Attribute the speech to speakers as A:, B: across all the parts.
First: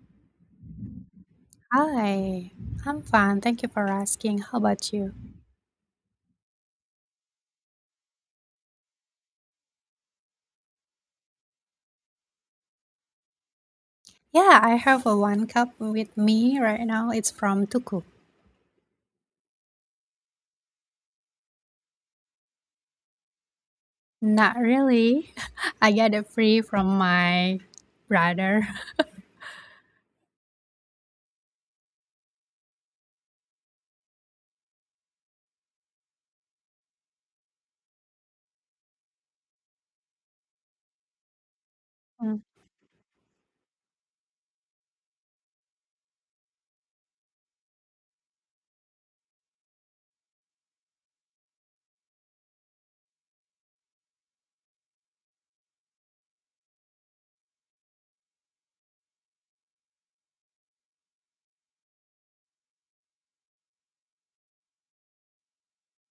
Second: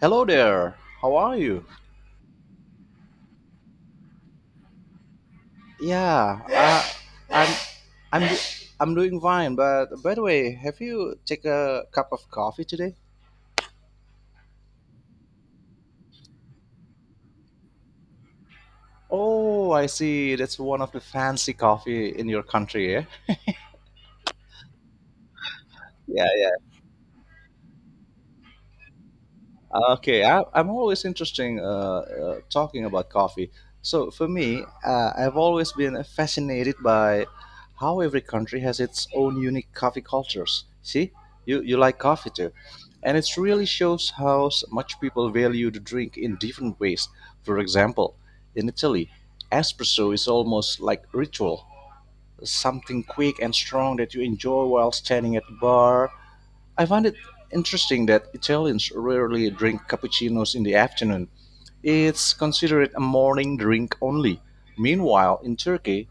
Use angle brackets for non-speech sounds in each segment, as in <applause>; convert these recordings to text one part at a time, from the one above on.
A: Hello there. How are you?
B: Hi, I'm fine. Thank you for asking. How about you?
A: Yeah, uh, I'm I'm do- I'm doing fine. But by the way, have you take a cup of coffee today?
B: Yeah, I have a one cup with me right now. It's from Tuku.
A: Oh, I see. That's one of the fancy coffee in your country, eh?
B: Not really. <laughs> I get
A: Yeah,
B: it
A: yeah.
B: free from my brother. <laughs>
A: Okay, I'm always interesting talking about coffee. So for me, I've always been fascinated by how every country has its own unique coffee cultures. See, you like coffee
B: Mm.
A: too, and it really shows how much people value the drink in different ways. For example, in Italy, espresso is almost like ritual, something quick and strong that you enjoy while standing at the bar. I find it interesting that Italians rarely drink cappuccinos in the afternoon. It's considered a morning drink only. Meanwhile, in Turkey,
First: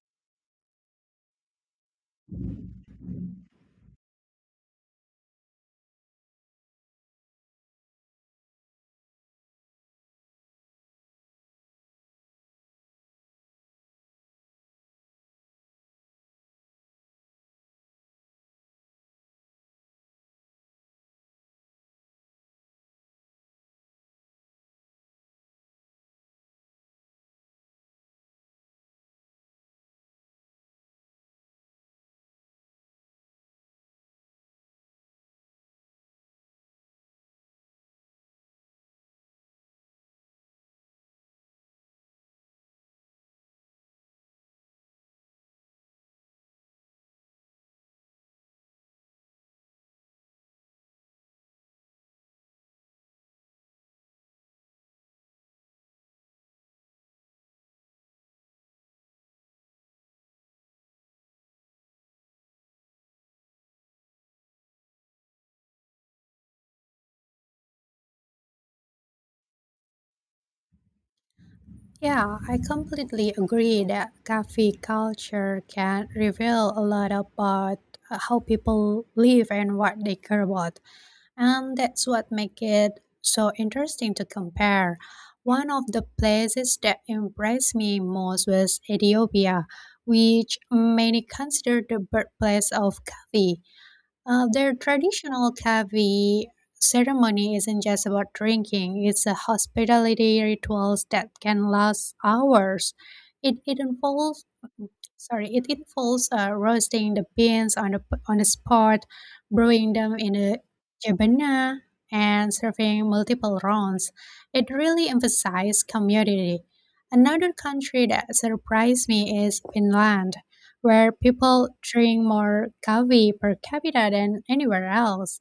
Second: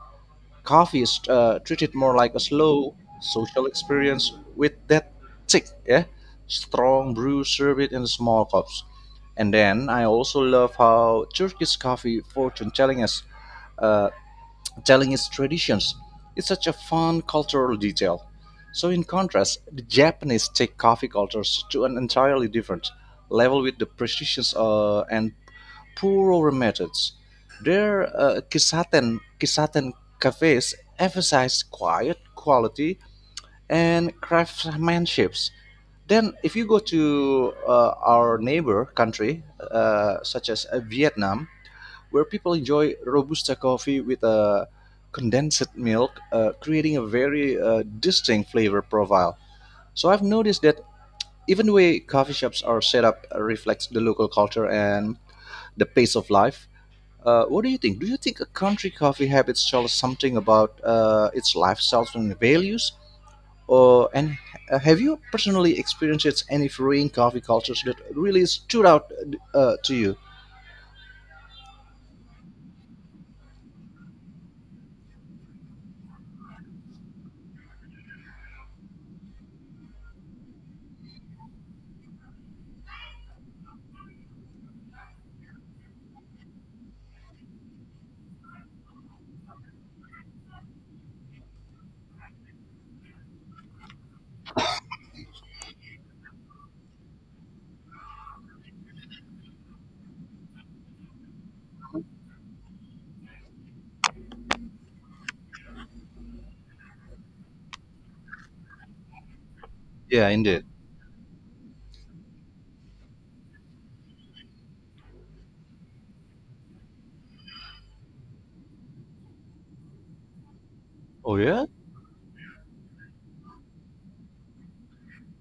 A: coffee is treated more like a slow social experience with that thick, yeah, strong brew served in small cups. And then I also love how Turkish coffee fortune telling us uh, telling its traditions, it's such a fun cultural detail. So, in contrast, the Japanese take coffee cultures to an entirely different level with the precision and purer methods. Their kisaten cafes emphasize quiet, quality, and craftsmanship. Then, if you go to our neighbor country, such as Vietnam, where people enjoy Robusta coffee with a condensed milk, creating a very distinct flavor profile. So I've noticed that even the way coffee shops are set up reflects the local culture and the pace of life. What do you think? Do you think a country coffee habits tell us something about its lifestyles and values? Or and have you personally experienced any varying coffee cultures that really stood out to you?
B: Yeah, I completely agree that coffee culture can reveal a lot about how people live and what they care about. And that's what makes it so interesting to compare. One of the places that impressed me most was Ethiopia, which many consider the birthplace of coffee. Their traditional coffee ceremony isn't just about drinking, it's a hospitality rituals that can last hours. It, it involves it involves roasting the beans on a spot, brewing them
A: Yeah,
B: in a
A: indeed.
B: jebana, and serving multiple rounds. It really emphasizes community. Another country that surprised me is Finland, where
A: Oh yeah.
B: people drink more coffee per capita than anywhere else.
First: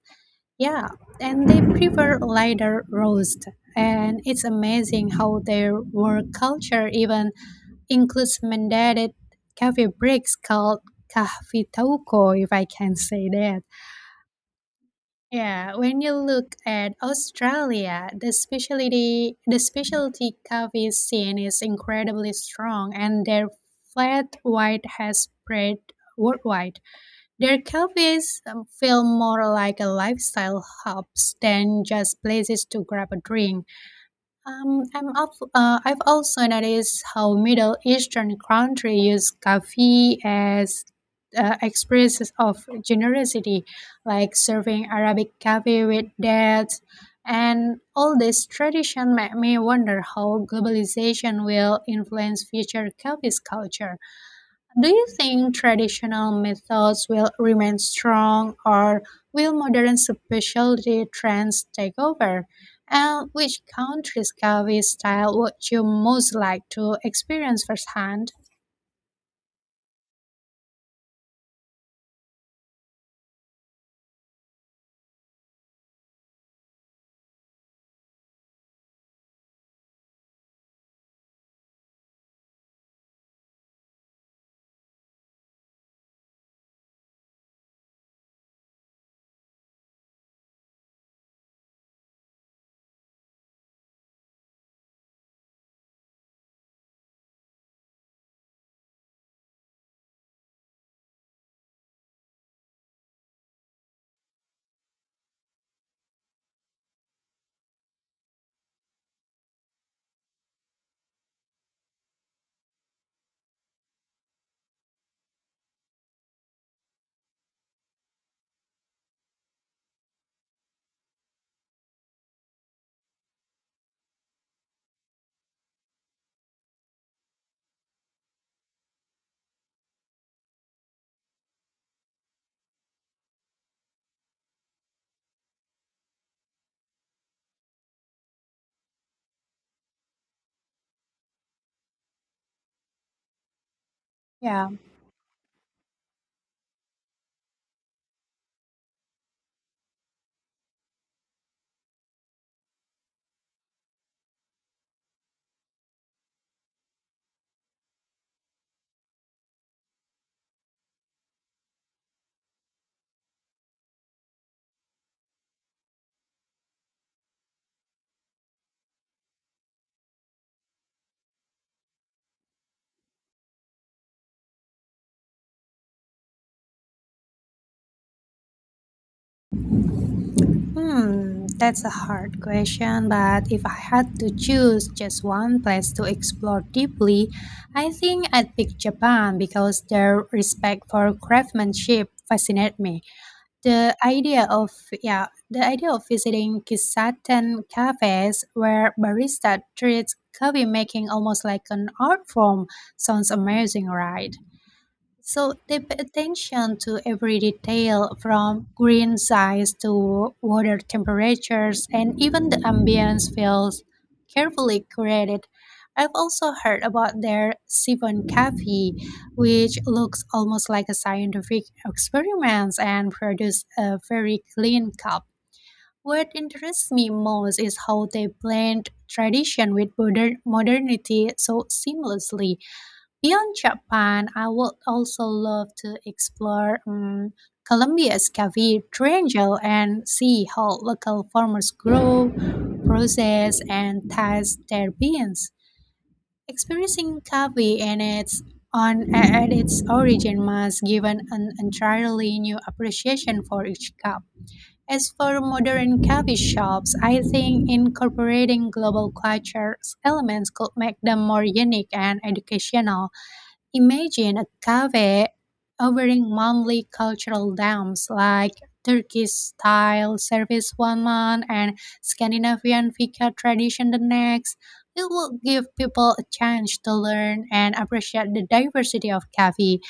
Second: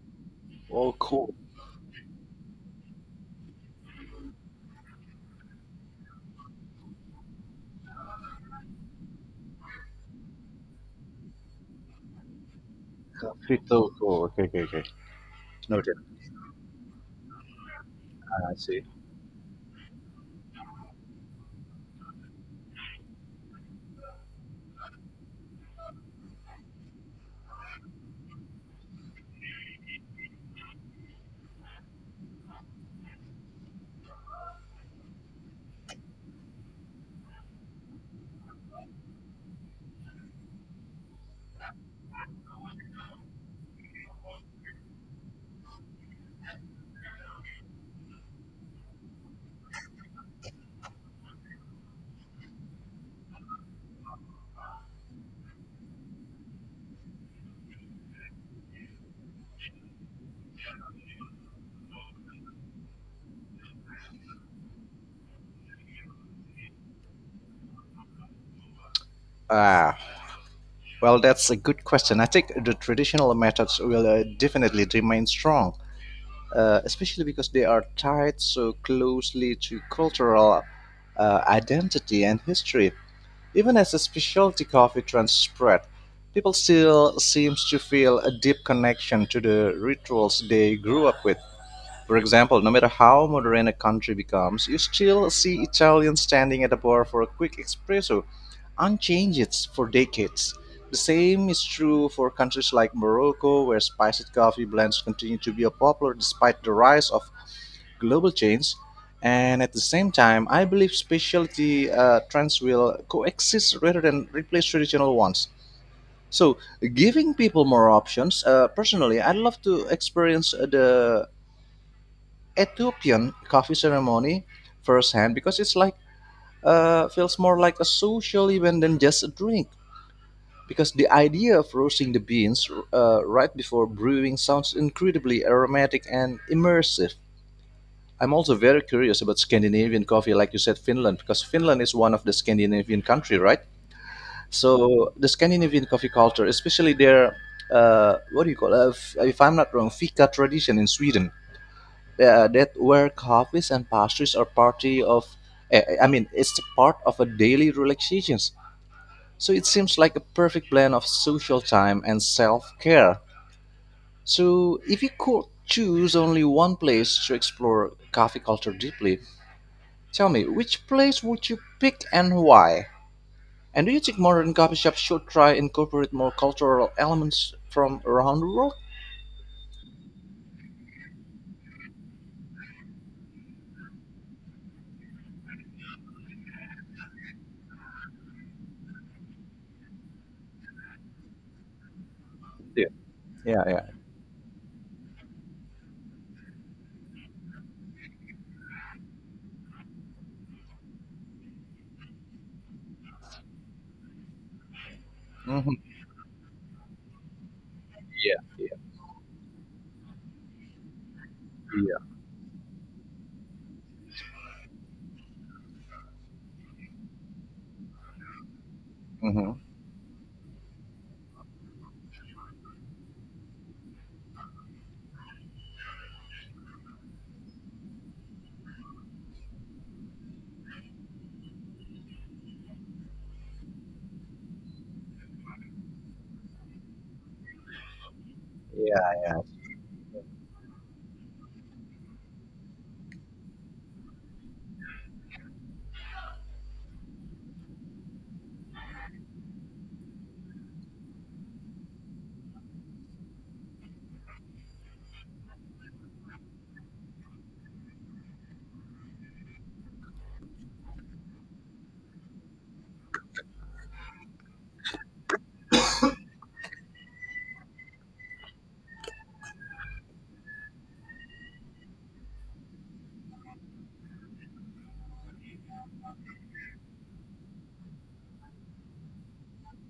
B: Yeah,
A: Oh, cool.
B: and they prefer lighter roast. And it's amazing how their work culture even includes mandated coffee breaks called coffee kahvitauko, if I can say that.
A: Okay,
B: Yeah,
A: noted.
B: when you look at Australia, the
A: I see.
B: specialty the specialty coffee scene is incredibly strong, and their flat white has spread worldwide. Their cafes feel more like a lifestyle hubs than just places to grab a drink. I've also noticed how Middle Eastern countries use coffee as expressions of generosity, like serving Arabic coffee with dates. And all this tradition make me wonder how globalization will influence future coffee's culture. Do you think traditional methods will remain strong, or will modern specialty trends take over? And which country's Kavi style would you most like to experience firsthand?
A: Ah, well, that's a good question. I think the traditional methods will definitely remain strong, especially because they are tied so closely to cultural identity and history. Even as a specialty coffee trend spread, people still seems to feel a deep connection to the rituals they grew up with. For example, no matter how modern a country becomes, you still see Italians standing at a bar for a quick espresso, unchanged for decades. The same is true for countries like Morocco, where spiced coffee blends continue to be popular despite the rise of global chains. And at the same time, I believe specialty trends will coexist rather than replace traditional ones. So, giving people more options. Personally, I'd love to experience the Ethiopian coffee ceremony firsthand because it's like feels more like a social event than just a drink. Because the idea of roasting the beans right before brewing sounds incredibly aromatic and immersive. I'm also very curious about Scandinavian coffee, like you said, Finland, because Finland is one of the Scandinavian country, right?
B: Yeah,
A: So the Scandinavian coffee culture, especially their what do you call if I'm not wrong, fika tradition in Sweden, that where coffees and pastries are party of, I mean it's part of a daily relaxations. So it seems like a perfect blend of social time and self-care. So if you could choose only one place to explore coffee culture deeply, tell me, which place would you pick and why? And do you think modern coffee shops should try incorporate more cultural elements from around the world?
B: that's a hard question, but if I had to choose just one place to explore deeply, I think I'd pick Japan because their respect for craftsmanship fascinates me.
A: Yeah, yeah.
B: The idea of yeah, the idea of visiting kisaten cafes where barista treats coffee making almost like an art form sounds amazing, right? So
A: Hmm.
B: they pay attention to every detail
A: Yeah.
B: from green size to water temperatures, and even the ambience feels carefully created. I've also heard about their Siphon Cafe,
A: Hmm.
B: which looks almost like a scientific experiment and produce a very clean cup. What interests me most is how they blend tradition with modernity so seamlessly. Beyond Japan, I would also love to explore Colombia's cafe
A: Yeah.
B: triangle and see how local farmers grow, process, and taste their beans. Experiencing coffee and its on at its origin must give an entirely new appreciation for each cup. As for modern coffee shops, I think incorporating global culture elements could make them more unique and educational. Imagine a cafe offering monthly cultural dams like Turkish style service 1 month, and Scandinavian fika tradition the next. It will give people a chance to learn and appreciate the diversity of cafe.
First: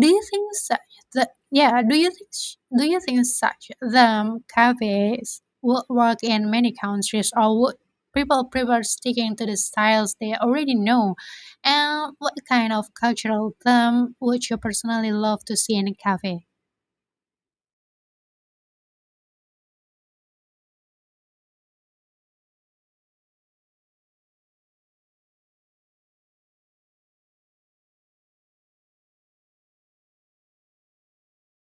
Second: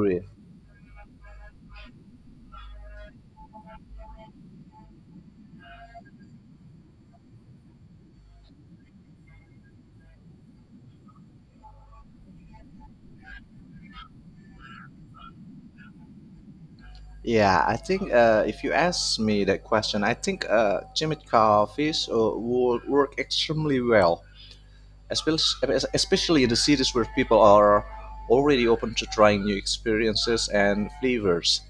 B: Do you think such the yeah, do you think do you think such the cafes would work in many countries, or would people prefer sticking to the styles they already know? And what kind of cultural term would you personally love to see in a cafe?
A: Yeah, I think if you ask me that question, I think Chimichanga fish will work extremely well, especially especially in the cities where people are already open to trying new experiences and flavors.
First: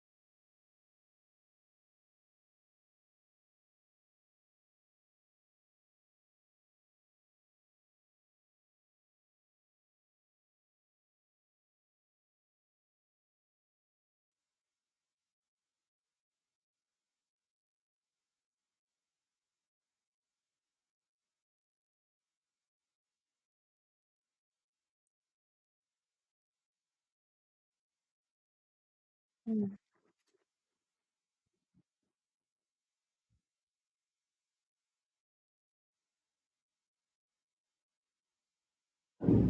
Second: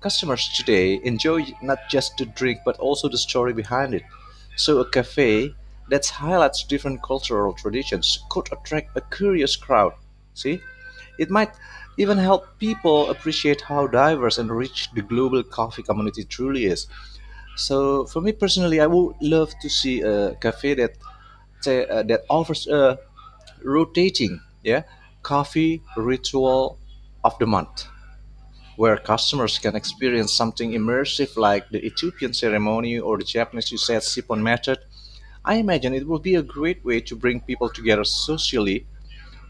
A: Customers today enjoy not just the drink but also the story behind it. So, a cafe that highlights different cultural traditions could attract a curious crowd. See? It might even help people appreciate how diverse and rich the global coffee community truly is. So, for me personally, I would love to see a cafe that say, that offers a rotating, yeah, coffee ritual of the month, where customers can
B: Mm.
A: experience something immersive like the Ethiopian ceremony or the Japanese Usagi Shippon method. I imagine it would be a great way to bring people together socially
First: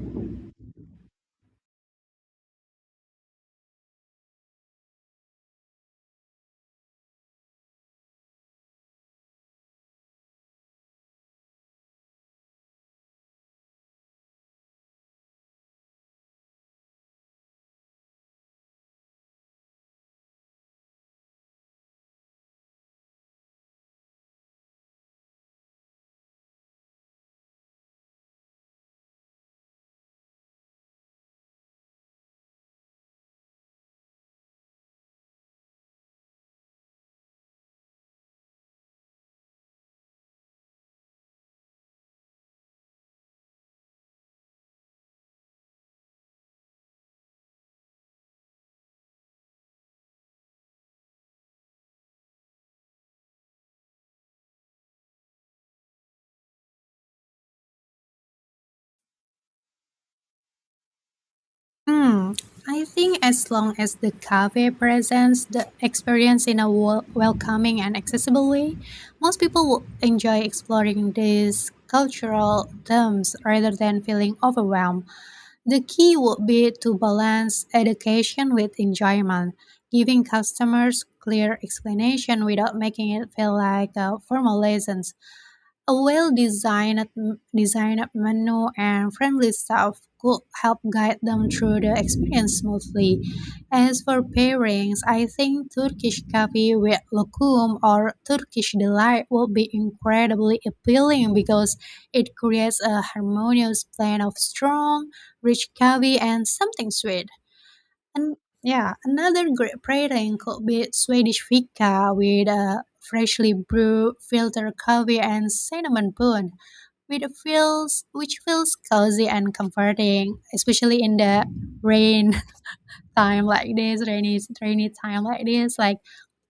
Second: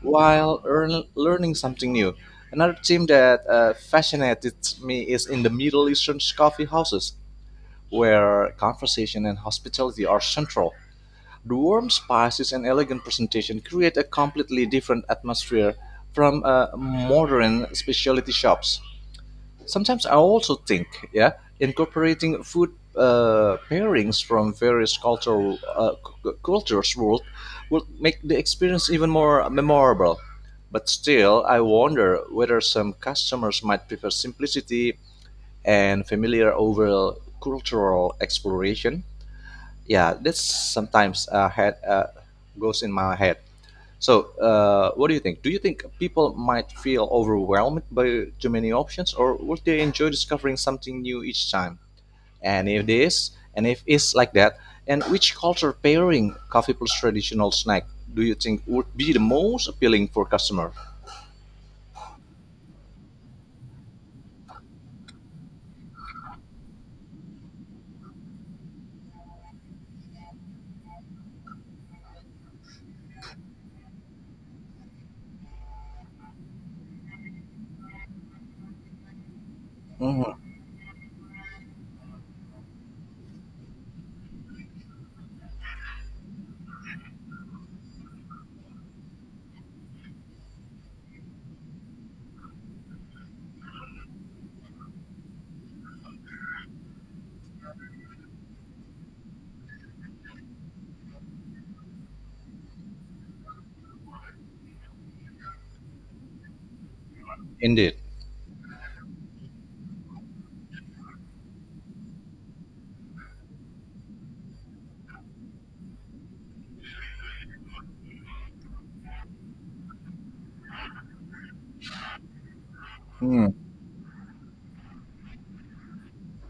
A: while learning something new. Another theme that fascinated me is in the Middle Eastern coffee houses, where conversation and hospitality are central. The warm spices and elegant presentation create a completely different atmosphere from modern specialty shops. Sometimes I also think, yeah, incorporating food pairings from various cultural cultures would make the experience even more memorable. But still, I wonder whether some customers might prefer simplicity and familiar over cultural exploration. Yeah, that's sometimes goes in my head. So, what do you think? Do you think people might feel overwhelmed by too many options, or would they enjoy discovering something new each time? And if it's like that, and which culture pairing, coffee plus traditional snack, do you think would be the most appealing for customer?
B: Hmm, I think as long as the cafe presents the experience in a welcoming and accessible way, most people will enjoy exploring these cultural terms rather than feeling overwhelmed. The key would be to balance education with enjoyment, giving
A: Mhm.
B: customers clear explanation without making it feel like a formal lesson. A well-designed designed menu and friendly staff could help guide them through the experience smoothly. As for pairings, I think Turkish coffee with lokum or Turkish delight will be incredibly appealing because it creates a harmonious blend of strong, rich coffee and something sweet.
A: Indeed.
B: And yeah, another great pairing could be Swedish fika with a freshly brewed filter coffee and cinnamon bun, with a feels which feels cozy and comforting, especially in the rain rainy time like this. Like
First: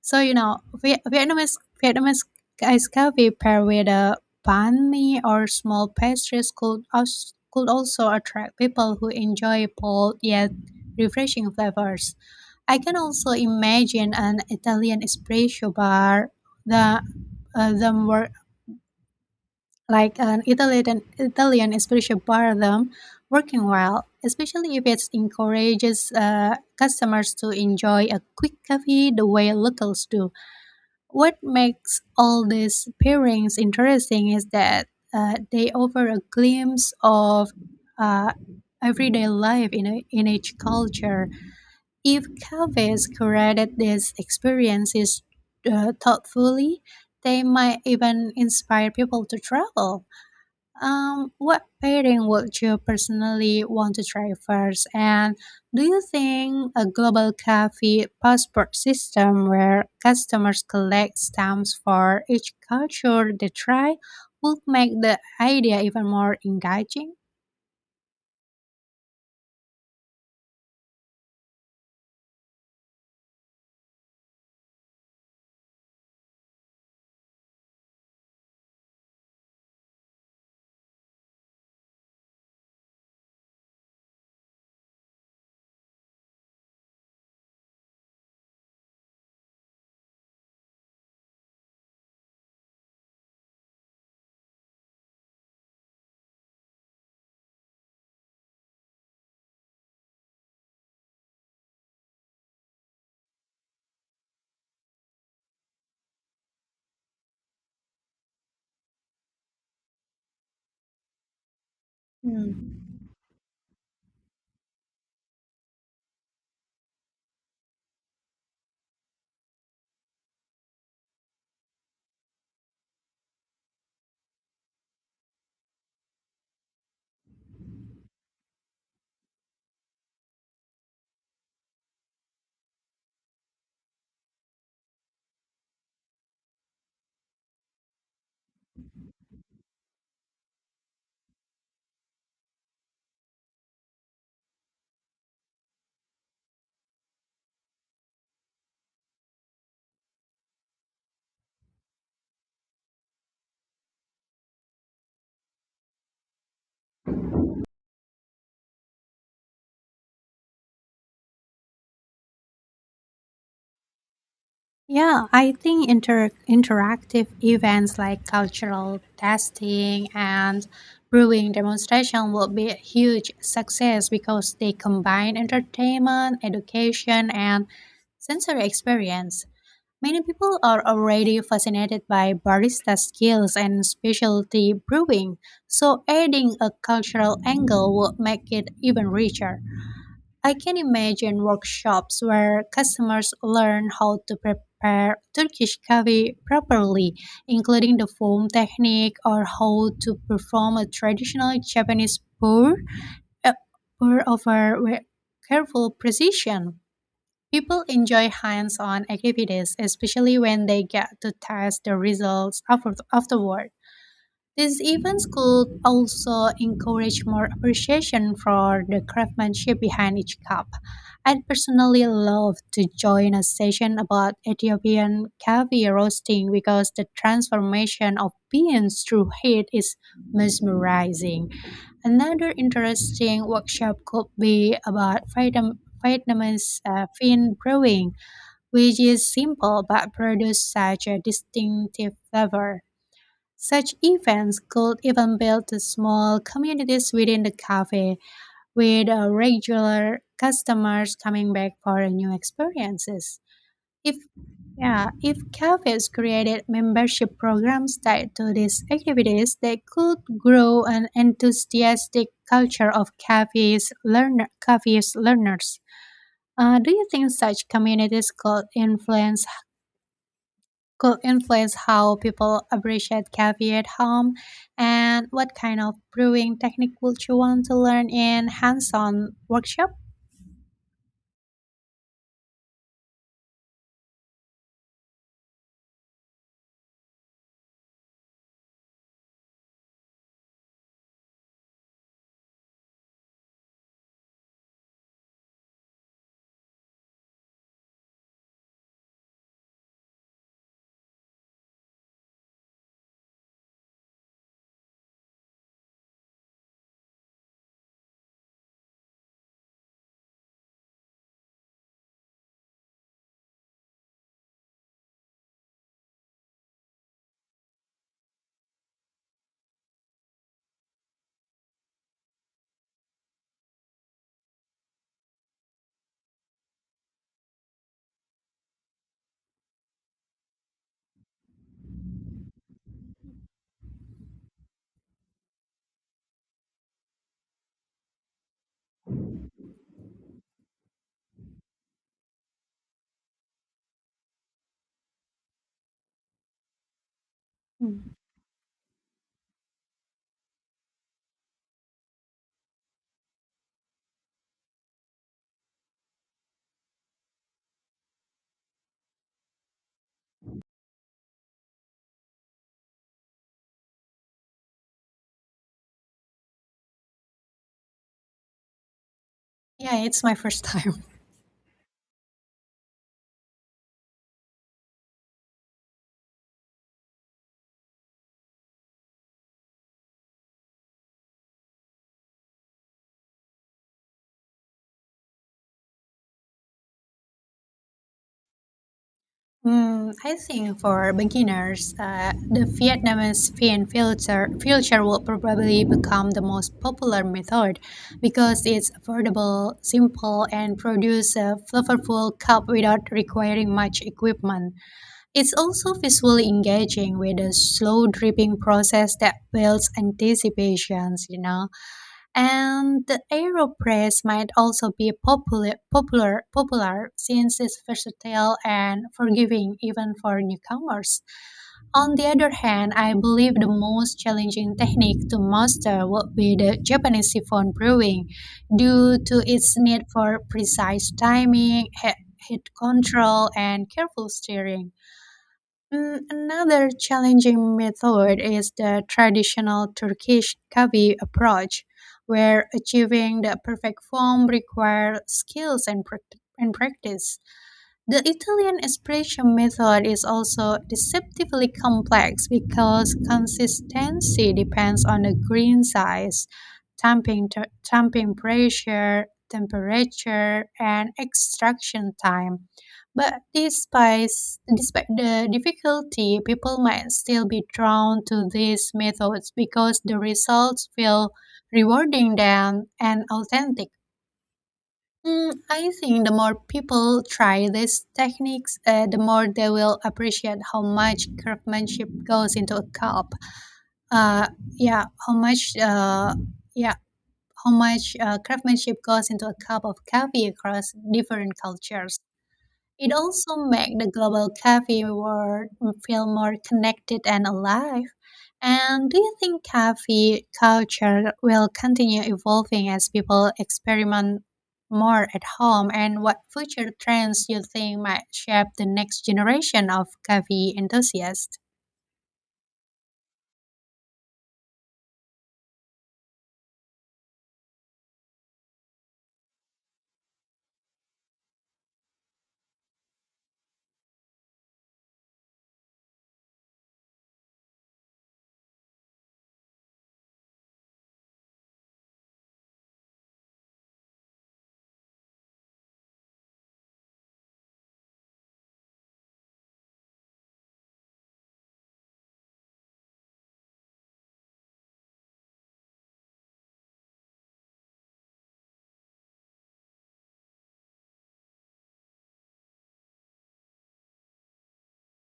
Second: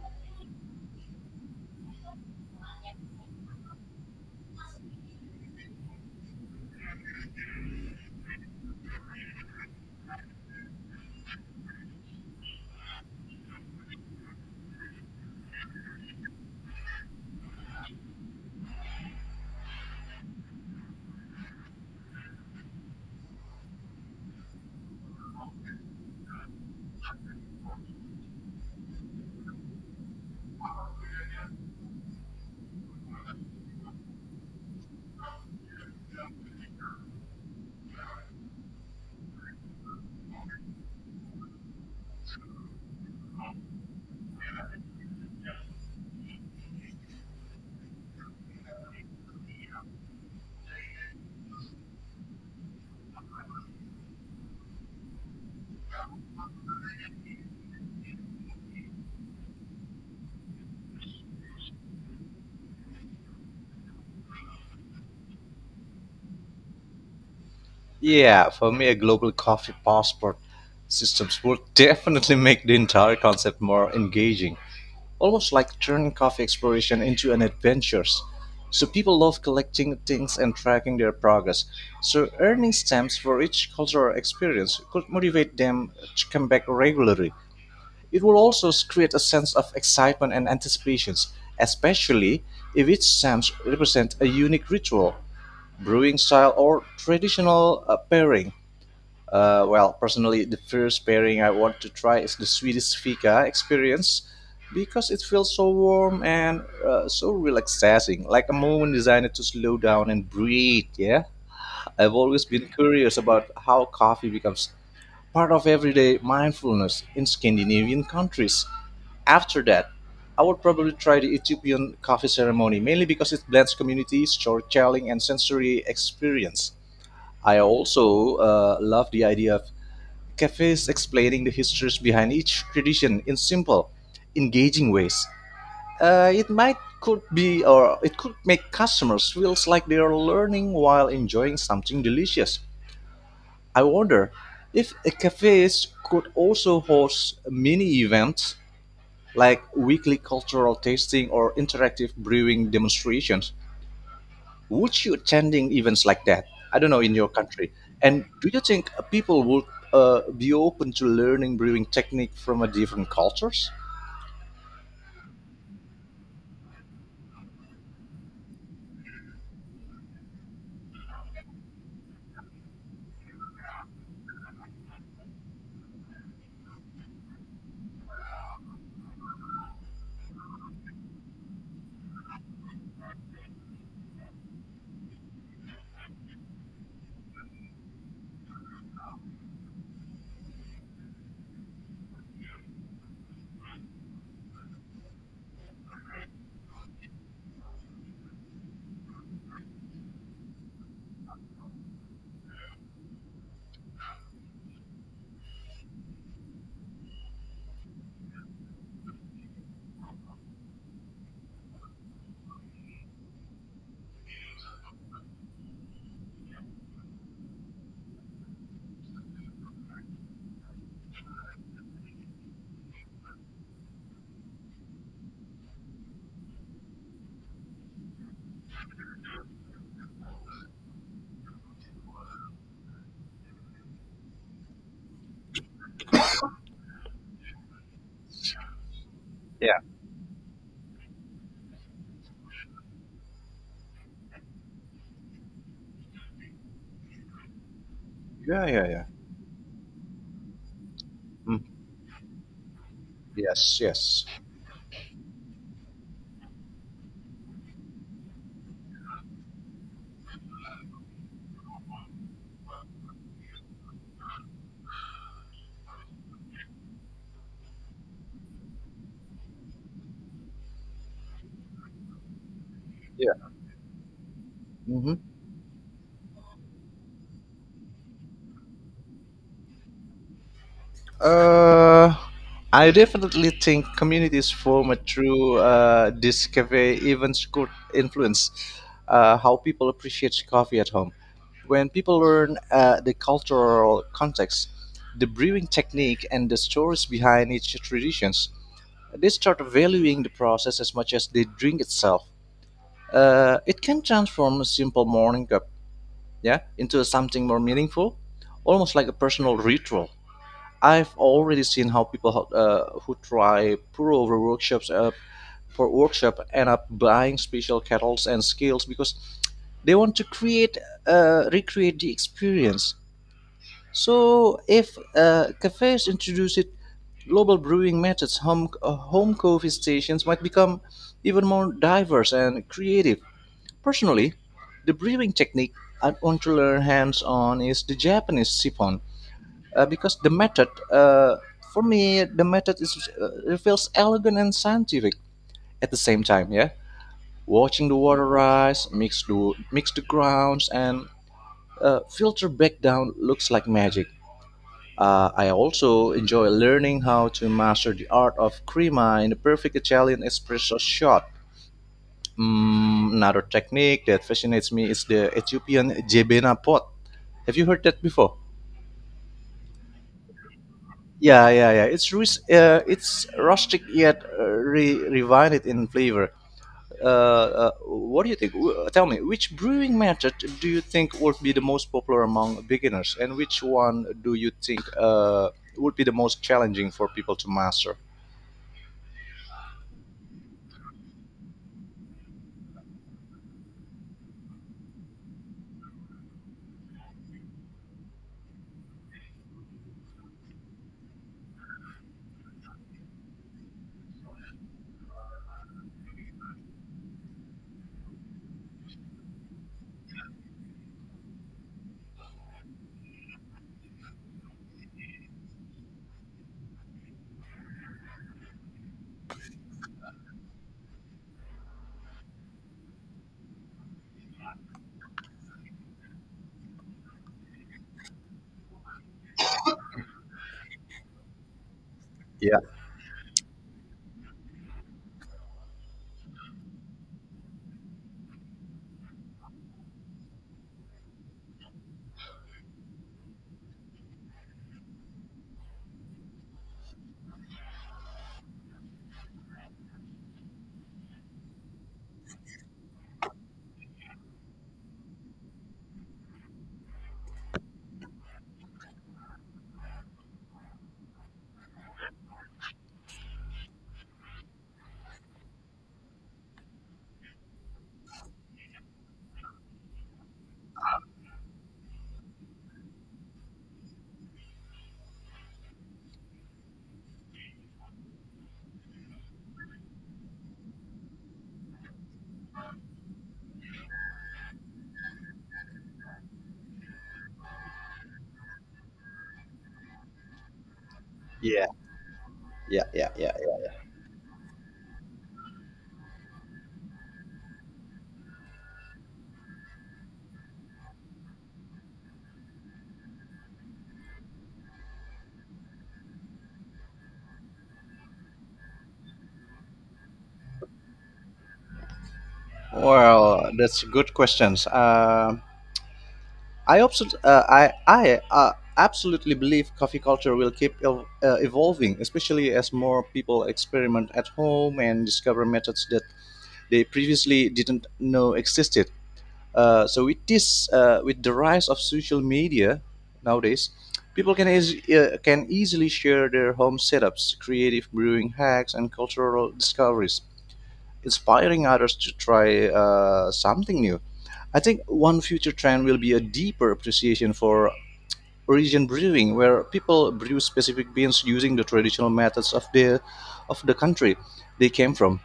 B: so, Vietnamese ice coffee paired with a banh mi or small pastries could also attract people who enjoy bold yet refreshing flavors. I can also imagine an Italian espresso bar, the them like an Italian espresso bar them working well, especially if it encourages customers to enjoy a quick coffee the way locals do. What makes all these pairings interesting is that they offer a glimpse of uh, everyday life in each culture. If cafes curated these experiences thoughtfully, they might even inspire people to travel. What pairing would you personally want to try first? And do you think a global coffee passport system, where customers collect stamps for each culture they try, would make the idea even more engaging?
A: Yeah, for me, a global coffee passport systems would <laughs> definitely make the entire concept more engaging, almost like turning coffee exploration into an adventure. So people love collecting things and tracking their progress. So earning stamps for each cultural experience could motivate them to come back regularly. It will also create a sense of excitement and anticipations, especially if each stamp represents a unique ritual, brewing style, or traditional pairing. Well, personally, the first pairing I want to try is the Swedish Fika experience because it feels so warm and so relaxing, like a moment designed to slow down and breathe. Yeah, I've always
B: Hmm.
A: been curious about how coffee becomes part of everyday mindfulness in Scandinavian countries. After that, I would probably try the Ethiopian coffee ceremony, mainly because it blends community, storytelling, and sensory experience. I also love the idea of cafes explaining the histories behind each tradition in simple, engaging ways. It might could be or it could make customers feels like they are learning while enjoying something delicious. I wonder if a cafes could also host mini events like weekly cultural tasting or interactive brewing demonstrations. Would you attending events like that, I don't know, in your country? And do you think people would be open to learning brewing technique from a different cultures?
B: Yeah, I think interactive events like cultural testing and brewing demonstration will be a huge success because they combine entertainment, education, and sensory experience. Many people are already fascinated by barista skills and specialty brewing, so adding a cultural angle would make it even richer. I can imagine workshops where customers learn how to prepare Turkish coffee properly, including the foam technique, or how to perform a traditional Japanese uh, pour over with careful precision. People enjoy hands on activities, especially when they get to test the results afterward. These events could also encourage more appreciation for the craftsmanship behind each cup. I'd personally love to join a session about Ethiopian coffee roasting because the transformation of beans through heat is mesmerizing. Another interesting workshop could be about Vietnamese fin brewing, which is
A: Yeah,
B: simple but produces such a distinctive flavor. Such events could even build the small communities within the cafe,
A: yeah, yeah, yeah.
B: with regular customers coming
A: Mm.
B: back for new experiences.
A: Yes,
B: If
A: yes.
B: yeah, if cafes created membership programs tied to these activities, they could grow an enthusiastic culture of cafes learners. Do you think such communities could influence how people appreciate
A: Yeah.
B: coffee at home,
A: Hmm.
B: and what kind of brewing technique would you want to learn in hands-on workshop?
A: Uh, I definitely think communities form through this cafe events could influence how people appreciate coffee at home. When people learn the cultural context, the brewing technique, and the stories behind each traditions, they start valuing the process as much as the drink itself. It can transform a simple morning cup, yeah, into something more meaningful, almost like a personal ritual. I've already seen how people who try pour over workshops for workshop end up buying special kettles and scales because they want to create recreate the experience. So if cafes introduce it, global brewing methods, home coffee stations might become even more diverse and creative. Personally, the brewing technique I want to learn hands-on is the Japanese siphon, because the method for me the method is, it feels elegant and scientific at the same time. Yeah, watching the
B: Mm,
A: water rise, mix the grounds and filter back down looks like magic. I also enjoy learning how to master the art of crema in the perfect Italian espresso shot. Mm, another technique that fascinates me is the Ethiopian jebena pot. Have you heard that before?
B: yeah, it's my first time. <laughs>
A: Yeah, yeah, yeah. It's rustic yet refined in flavor. What do you think? Tell me, which brewing method do you think would be the most popular among beginners, and which one do you think would be the most challenging for people to master?
B: I think for beginners, the Vietnamese fin filter filter will probably become the most popular method because it's affordable, simple, and produce a flavorful cup without requiring much equipment. It's also visually engaging with a slow dripping process that builds anticipations, you know. And the AeroPress might also be popular since it's versatile and forgiving even for newcomers. On the other hand, I believe the most challenging technique to master would be the Japanese siphon brewing, due to its need for precise timing, head,
A: Yeah,
B: head control, and careful stirring. Another challenging method is the traditional Turkish kavi approach, where achieving the perfect form requires skills and practice. The Italian espresso method is also deceptively complex because consistency depends on the green size, tamping pressure, temperature, and extraction time. But despite the difficulty, people might still be drawn to these methods because the results feel rewarding than and authentic. I think the more people try these techniques, the more they will appreciate how much craftsmanship goes into a cup. Uh, yeah, how much, uh, yeah, how much craftsmanship goes into a cup of coffee across different
A: yeah,
B: cultures.
A: yeah, yeah,
B: It
A: yeah.
B: also makes the global cafe world feel more connected and alive. And do you think cafe culture will continue evolving as people experiment more at home? And what future trends you think might shape the next generation of cafe enthusiasts?
A: Yeah. Well, that's good questions. I absolutely believe coffee culture will keep evolving, especially as more people experiment at home and discover methods that they previously didn't know existed. With the rise of social media nowadays, people can can easily share their home setups, creative brewing hacks, and cultural discoveries, inspiring others to try something new. I think one future trend will be a deeper appreciation for origin brewing, where people brew specific beers using the traditional methods of the country they came from.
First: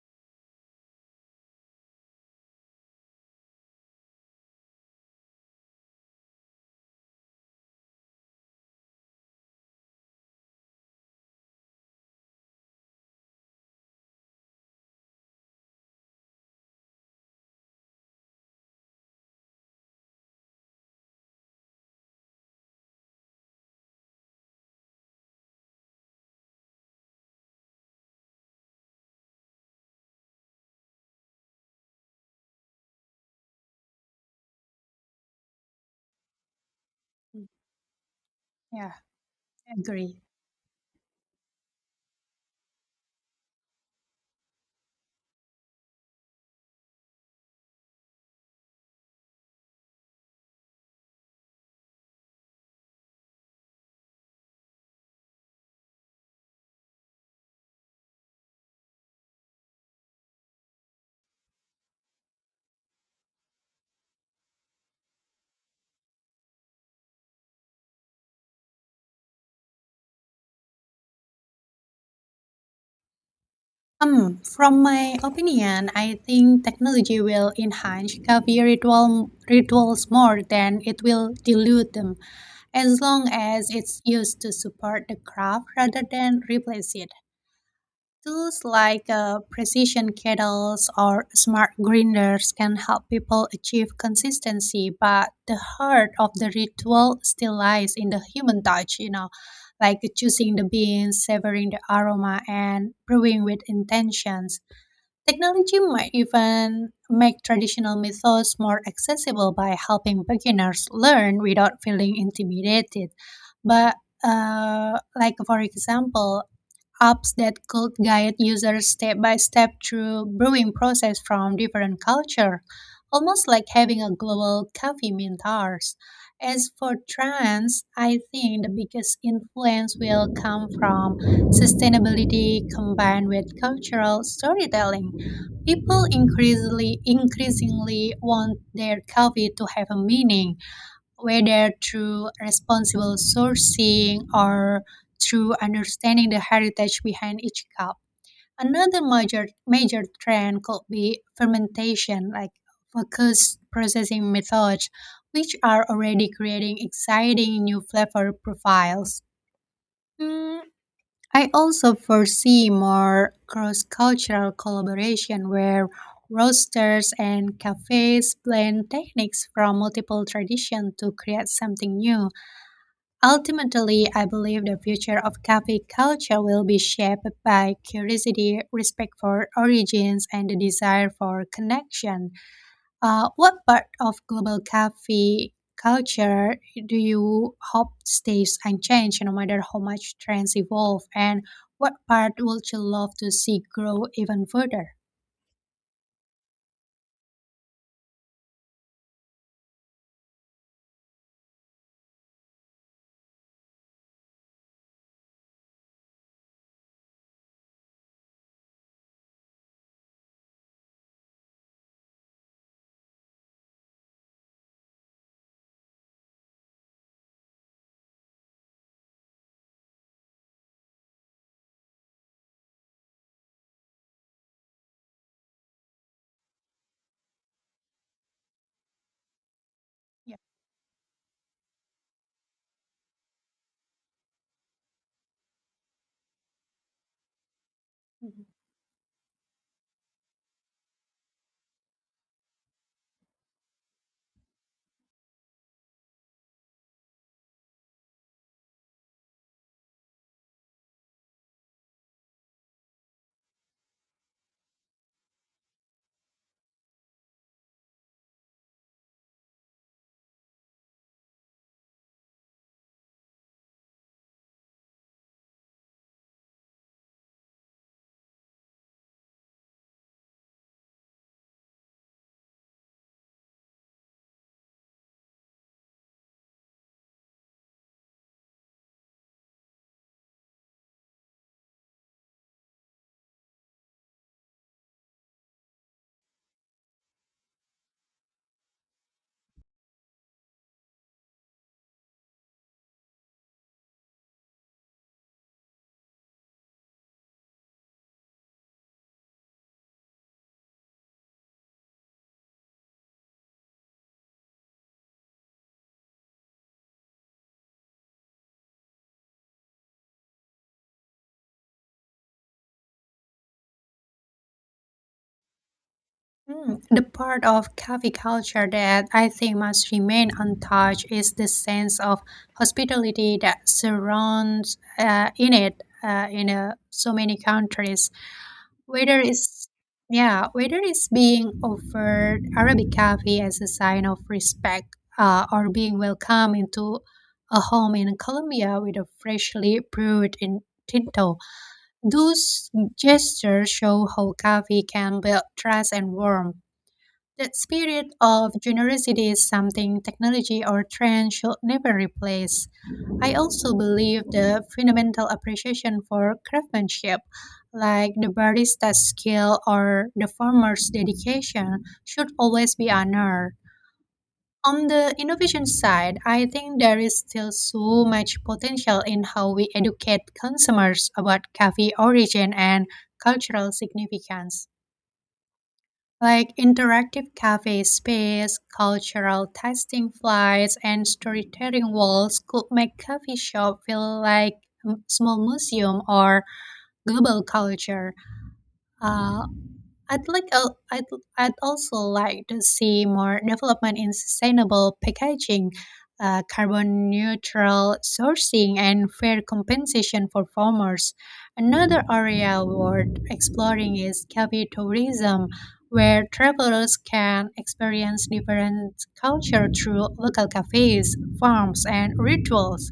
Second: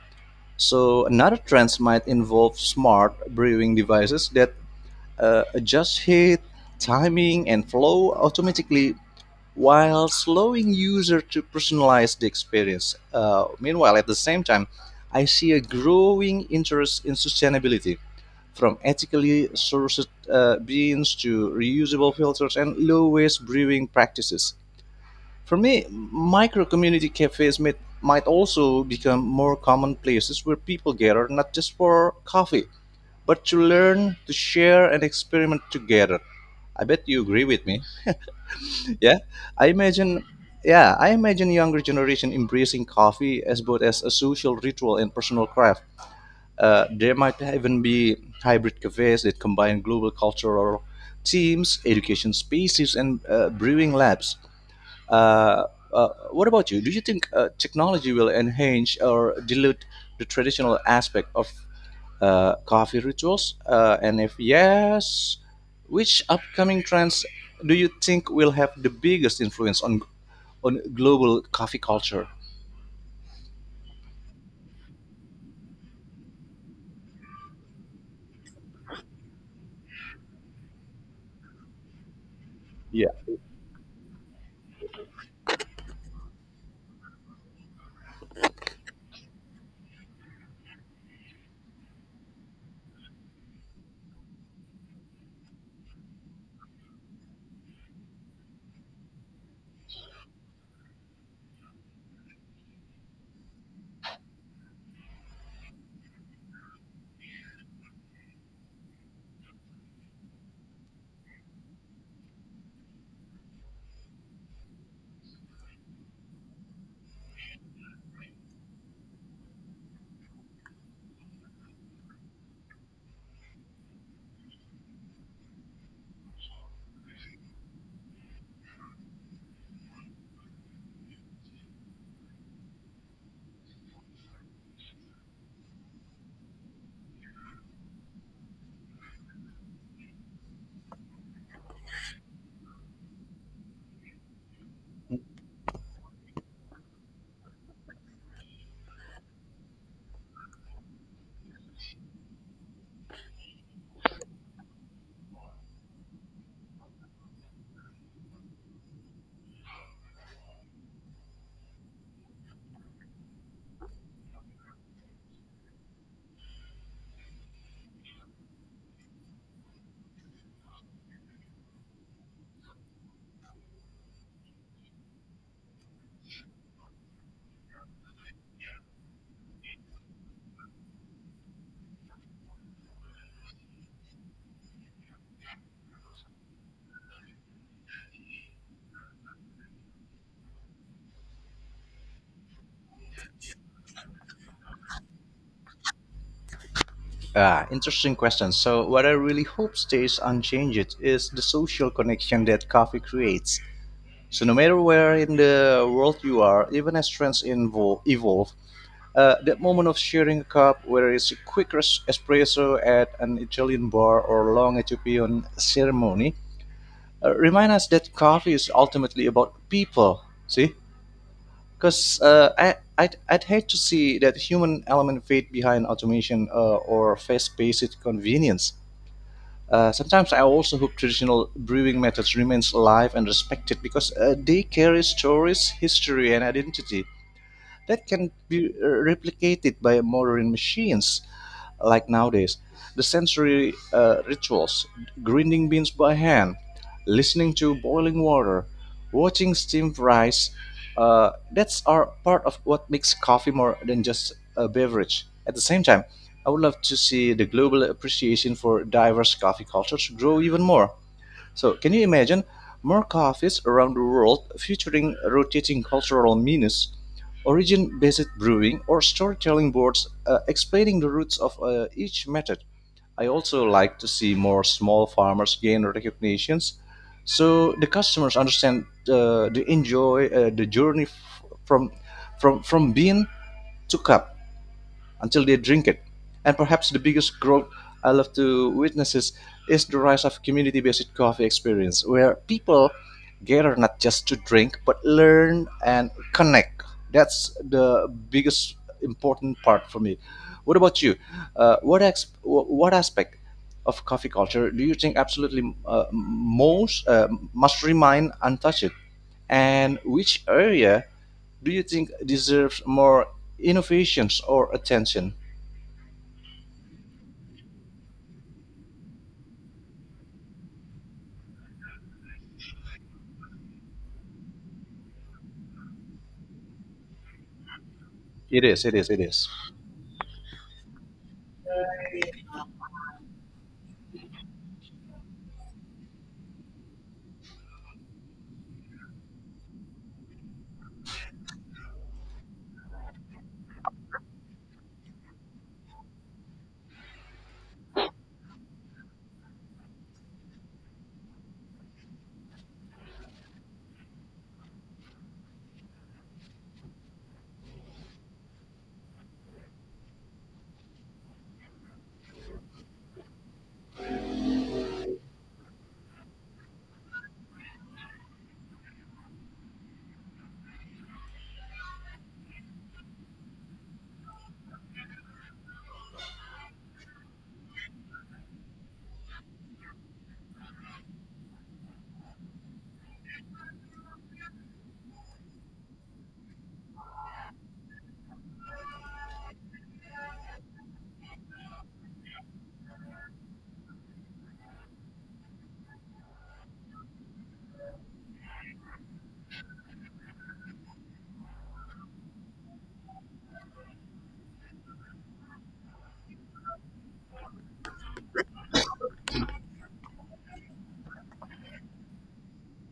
A: So another trend might involve smart brewing devices that adjust heat, timing, and flow automatically while slowing user to personalize the experience. Meanwhile, at the same time, I see a growing interest in sustainability from ethically sourced beans to reusable filters and low waste brewing practices. For me, micro community cafes might also become more common places where people gather not just for coffee, but to learn, to share, and experiment together. I bet you agree with me.
B: Yeah,
A: <laughs> Yeah, I
B: I agree.
A: imagine. Yeah, I imagine younger generation embracing coffee as both as a social ritual and personal craft. There might even be hybrid cafes that combine global cultural teams, education spaces, and brewing labs. Uh, what about you? Do you think technology will enhance or dilute the traditional aspect of coffee rituals? And if yes, which upcoming trends do you think will have the biggest influence on global coffee culture?
B: From my opinion, I think technology will enhance coffee rituals more than it will dilute them, as long as it's used to support the craft rather than replace it. Tools like precision kettles or smart grinders can help people achieve consistency, but the heart of the ritual still lies in the human touch, you know, like choosing the beans, savoring the aroma, and brewing with intentions. Technology might even make traditional methods more accessible by helping beginners learn without feeling intimidated. But like, for example, apps that could guide users step by step through brewing process from different culture, almost like having a global coffee mentors. As for trends, I think the biggest influence will come from sustainability combined with cultural storytelling. People increasingly want their coffee to have a meaning, whether through responsible sourcing or through understanding the heritage behind each cup. Another major trend could be fermentation, like focused processing methods, which are already creating exciting new flavor profiles. Mm, I also foresee more cross-cultural collaboration where roasters and cafes blend techniques from multiple traditions to create something new. Ultimately, I believe the future of cafe culture will be shaped by curiosity, respect for origins, and the desire for connection. What part of global cafe culture do you hope stays unchanged no matter how much trends evolve? And what part would you love to see grow even further?
A: Ah, interesting question. So, what I really hope stays unchanged is the social connection that coffee creates. So, no matter where in the world you are, even as evolve, that moment of sharing a cup, whether it's a quick espresso at an Italian bar or a long Ethiopian ceremony, remind us that coffee is ultimately about people. See? Because I'd hate to see that human element fade behind automation or fast paced convenience. Sometimes
B: Yeah.
A: I also hope traditional brewing methods remains alive and respected because they carry stories, history, and identity that can be replicated by modern machines like nowadays. The sensory rituals, grinding beans by hand, listening to boiling water, watching steam rise, that's are part of what makes coffee more than just a beverage. At the same time, I would love to see the global appreciation for diverse coffee cultures grow even more. So, can you imagine more cafes around the world featuring rotating cultural menus, origin based brewing, or storytelling boards explaining the roots of each method? I also like to see more small farmers gain recognitions so the customers understand they enjoy the journey from bean to cup until they drink it. And perhaps the biggest growth I love to witness is the rise of community based coffee experience, where people gather not just to drink, but learn and connect. That's the biggest important part for me. What about you? What aspect of coffee culture do you think absolutely most must remain untouched? And which area do you think deserves more innovations or attention?
B: The part of cafe culture that I think must remain untouched is the sense of hospitality that surrounds in so many countries.
A: It is. It is. It
B: Whether
A: is.
B: it's yeah, whether it's being offered Arabic coffee as a sign of respect, or being welcomed into a home in Colombia with a freshly brewed in Tinto, those gestures show how coffee can build trust and warmth. That spirit of generosity is something technology or trend should never replace. I also believe the fundamental appreciation for craftsmanship, like the barista's skill or the farmer's dedication, should always be honored. On the innovation side, I think there is still so much potential in how we educate consumers about coffee origin and cultural significance, like interactive cafe space, cultural tasting flights, and storytelling walls could make coffee shop feel like a small museum or global culture. Uh, I'd like al- I'd, I'd also like to see more development in sustainable packaging, carbon neutral sourcing, and fair compensation for farmers. Another area worth exploring is cafe tourism, where travelers can experience different culture through local cafes, farms, and rituals.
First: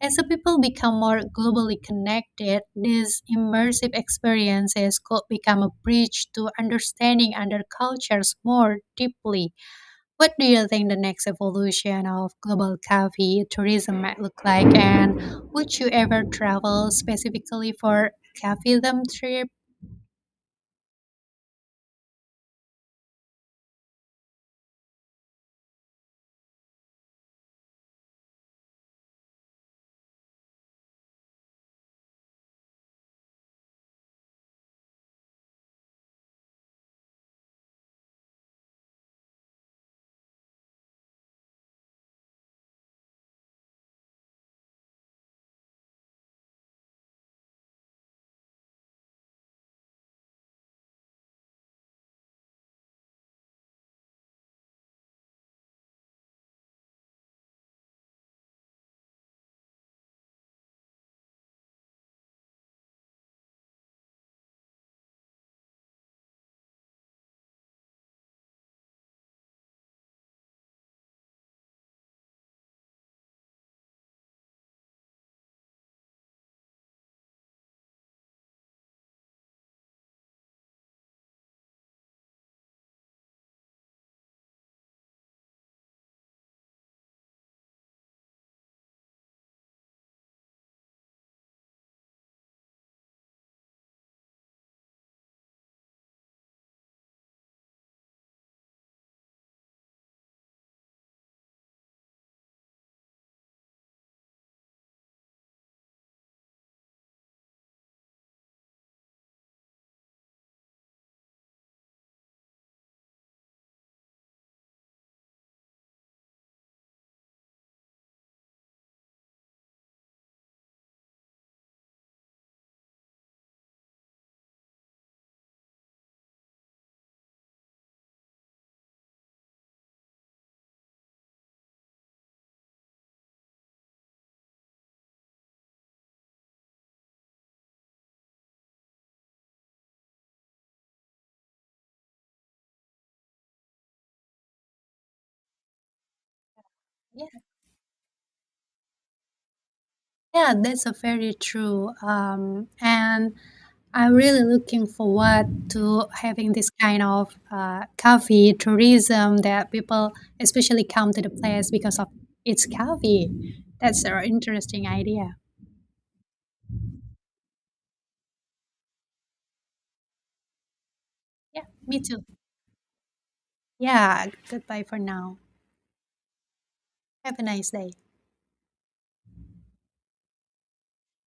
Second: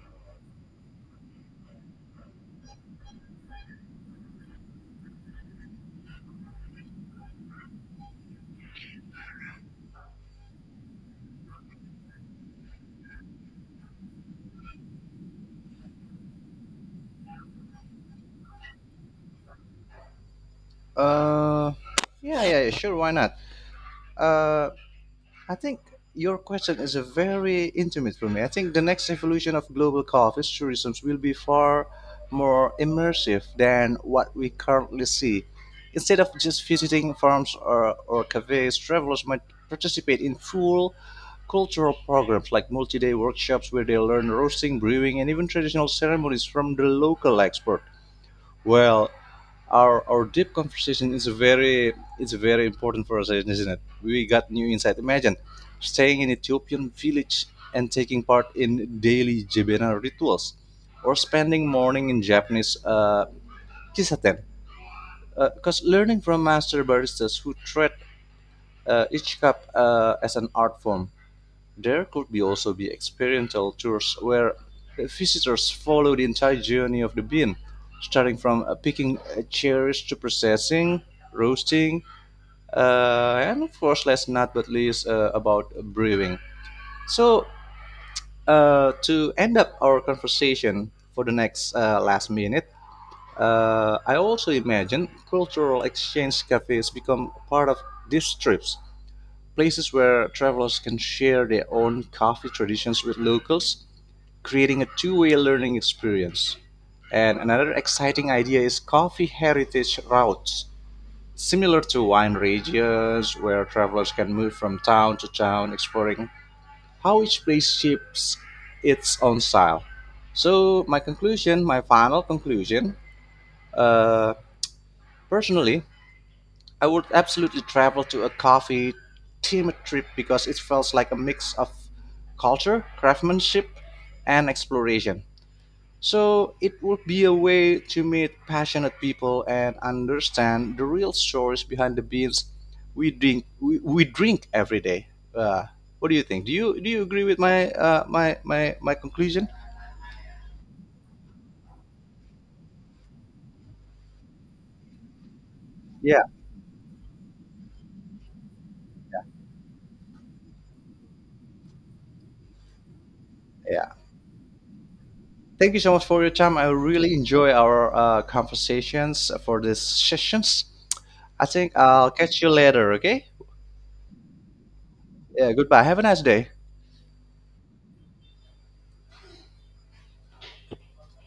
B: As the people become more globally connected, these immersive experiences could become a bridge to understanding other cultures more deeply. What do you think the next evolution of global coffee tourism might look like? And would you ever travel specifically for coffeeism trip?
A: Uh, yeah, yeah, yeah, sure. Why not? Uh, I think your question is a very intimate for me. I think the next evolution of global coffee tourism will be far more immersive than what we currently see. Instead of just visiting farms or cafes, travelers might participate in full cultural programs like multi-day workshops where they learn roasting, brewing, and even traditional ceremonies from the local expert. Well, our deep conversation is a very it's very important for us, isn't it? We got new insight. Imagine staying in Ethiopian village and taking part in daily Jebena rituals, or spending morning in Japanese kisaten. Because learning from master baristas who treat each cup as an art form there could be also be experiential tours where visitors follow the entire journey of the bean, starting from picking cherries to processing, roasting, and of course, last not but least, about brewing. So, to end up our conversation for the next last minute, I also imagine cultural exchange cafes become part of these trips, places where travelers can share their own coffee traditions with locals creating a two-way learning experience. And another exciting idea is coffee heritage routes, similar to wine regions where travelers can move from town to town exploring how each place shapes its own style. So, my conclusion, my final conclusion, uh, personally, I would absolutely travel to a coffee themed trip because it feels like a mix of culture, craftsmanship, and exploration. So it would be a way to meet passionate people and understand the real stories behind the beans we drink every day. Uh, what do you think? Do you agree
B: Yeah,
A: with my my conclusion?
B: yeah, that's a very true. And I'm really looking forward to
A: Yeah,
B: having this kind of coffee tourism, that people especially come to the place because of its coffee.
A: yeah.
B: That's an interesting idea.
A: Thank you so much for your time. I really enjoy our conversations for these sessions. I
B: Yeah,
A: think
B: me
A: I'll
B: too.
A: catch you later. Okay.
B: Yeah, goodbye for now.
A: Yeah. Goodbye. Have a nice day.
B: Have a nice day.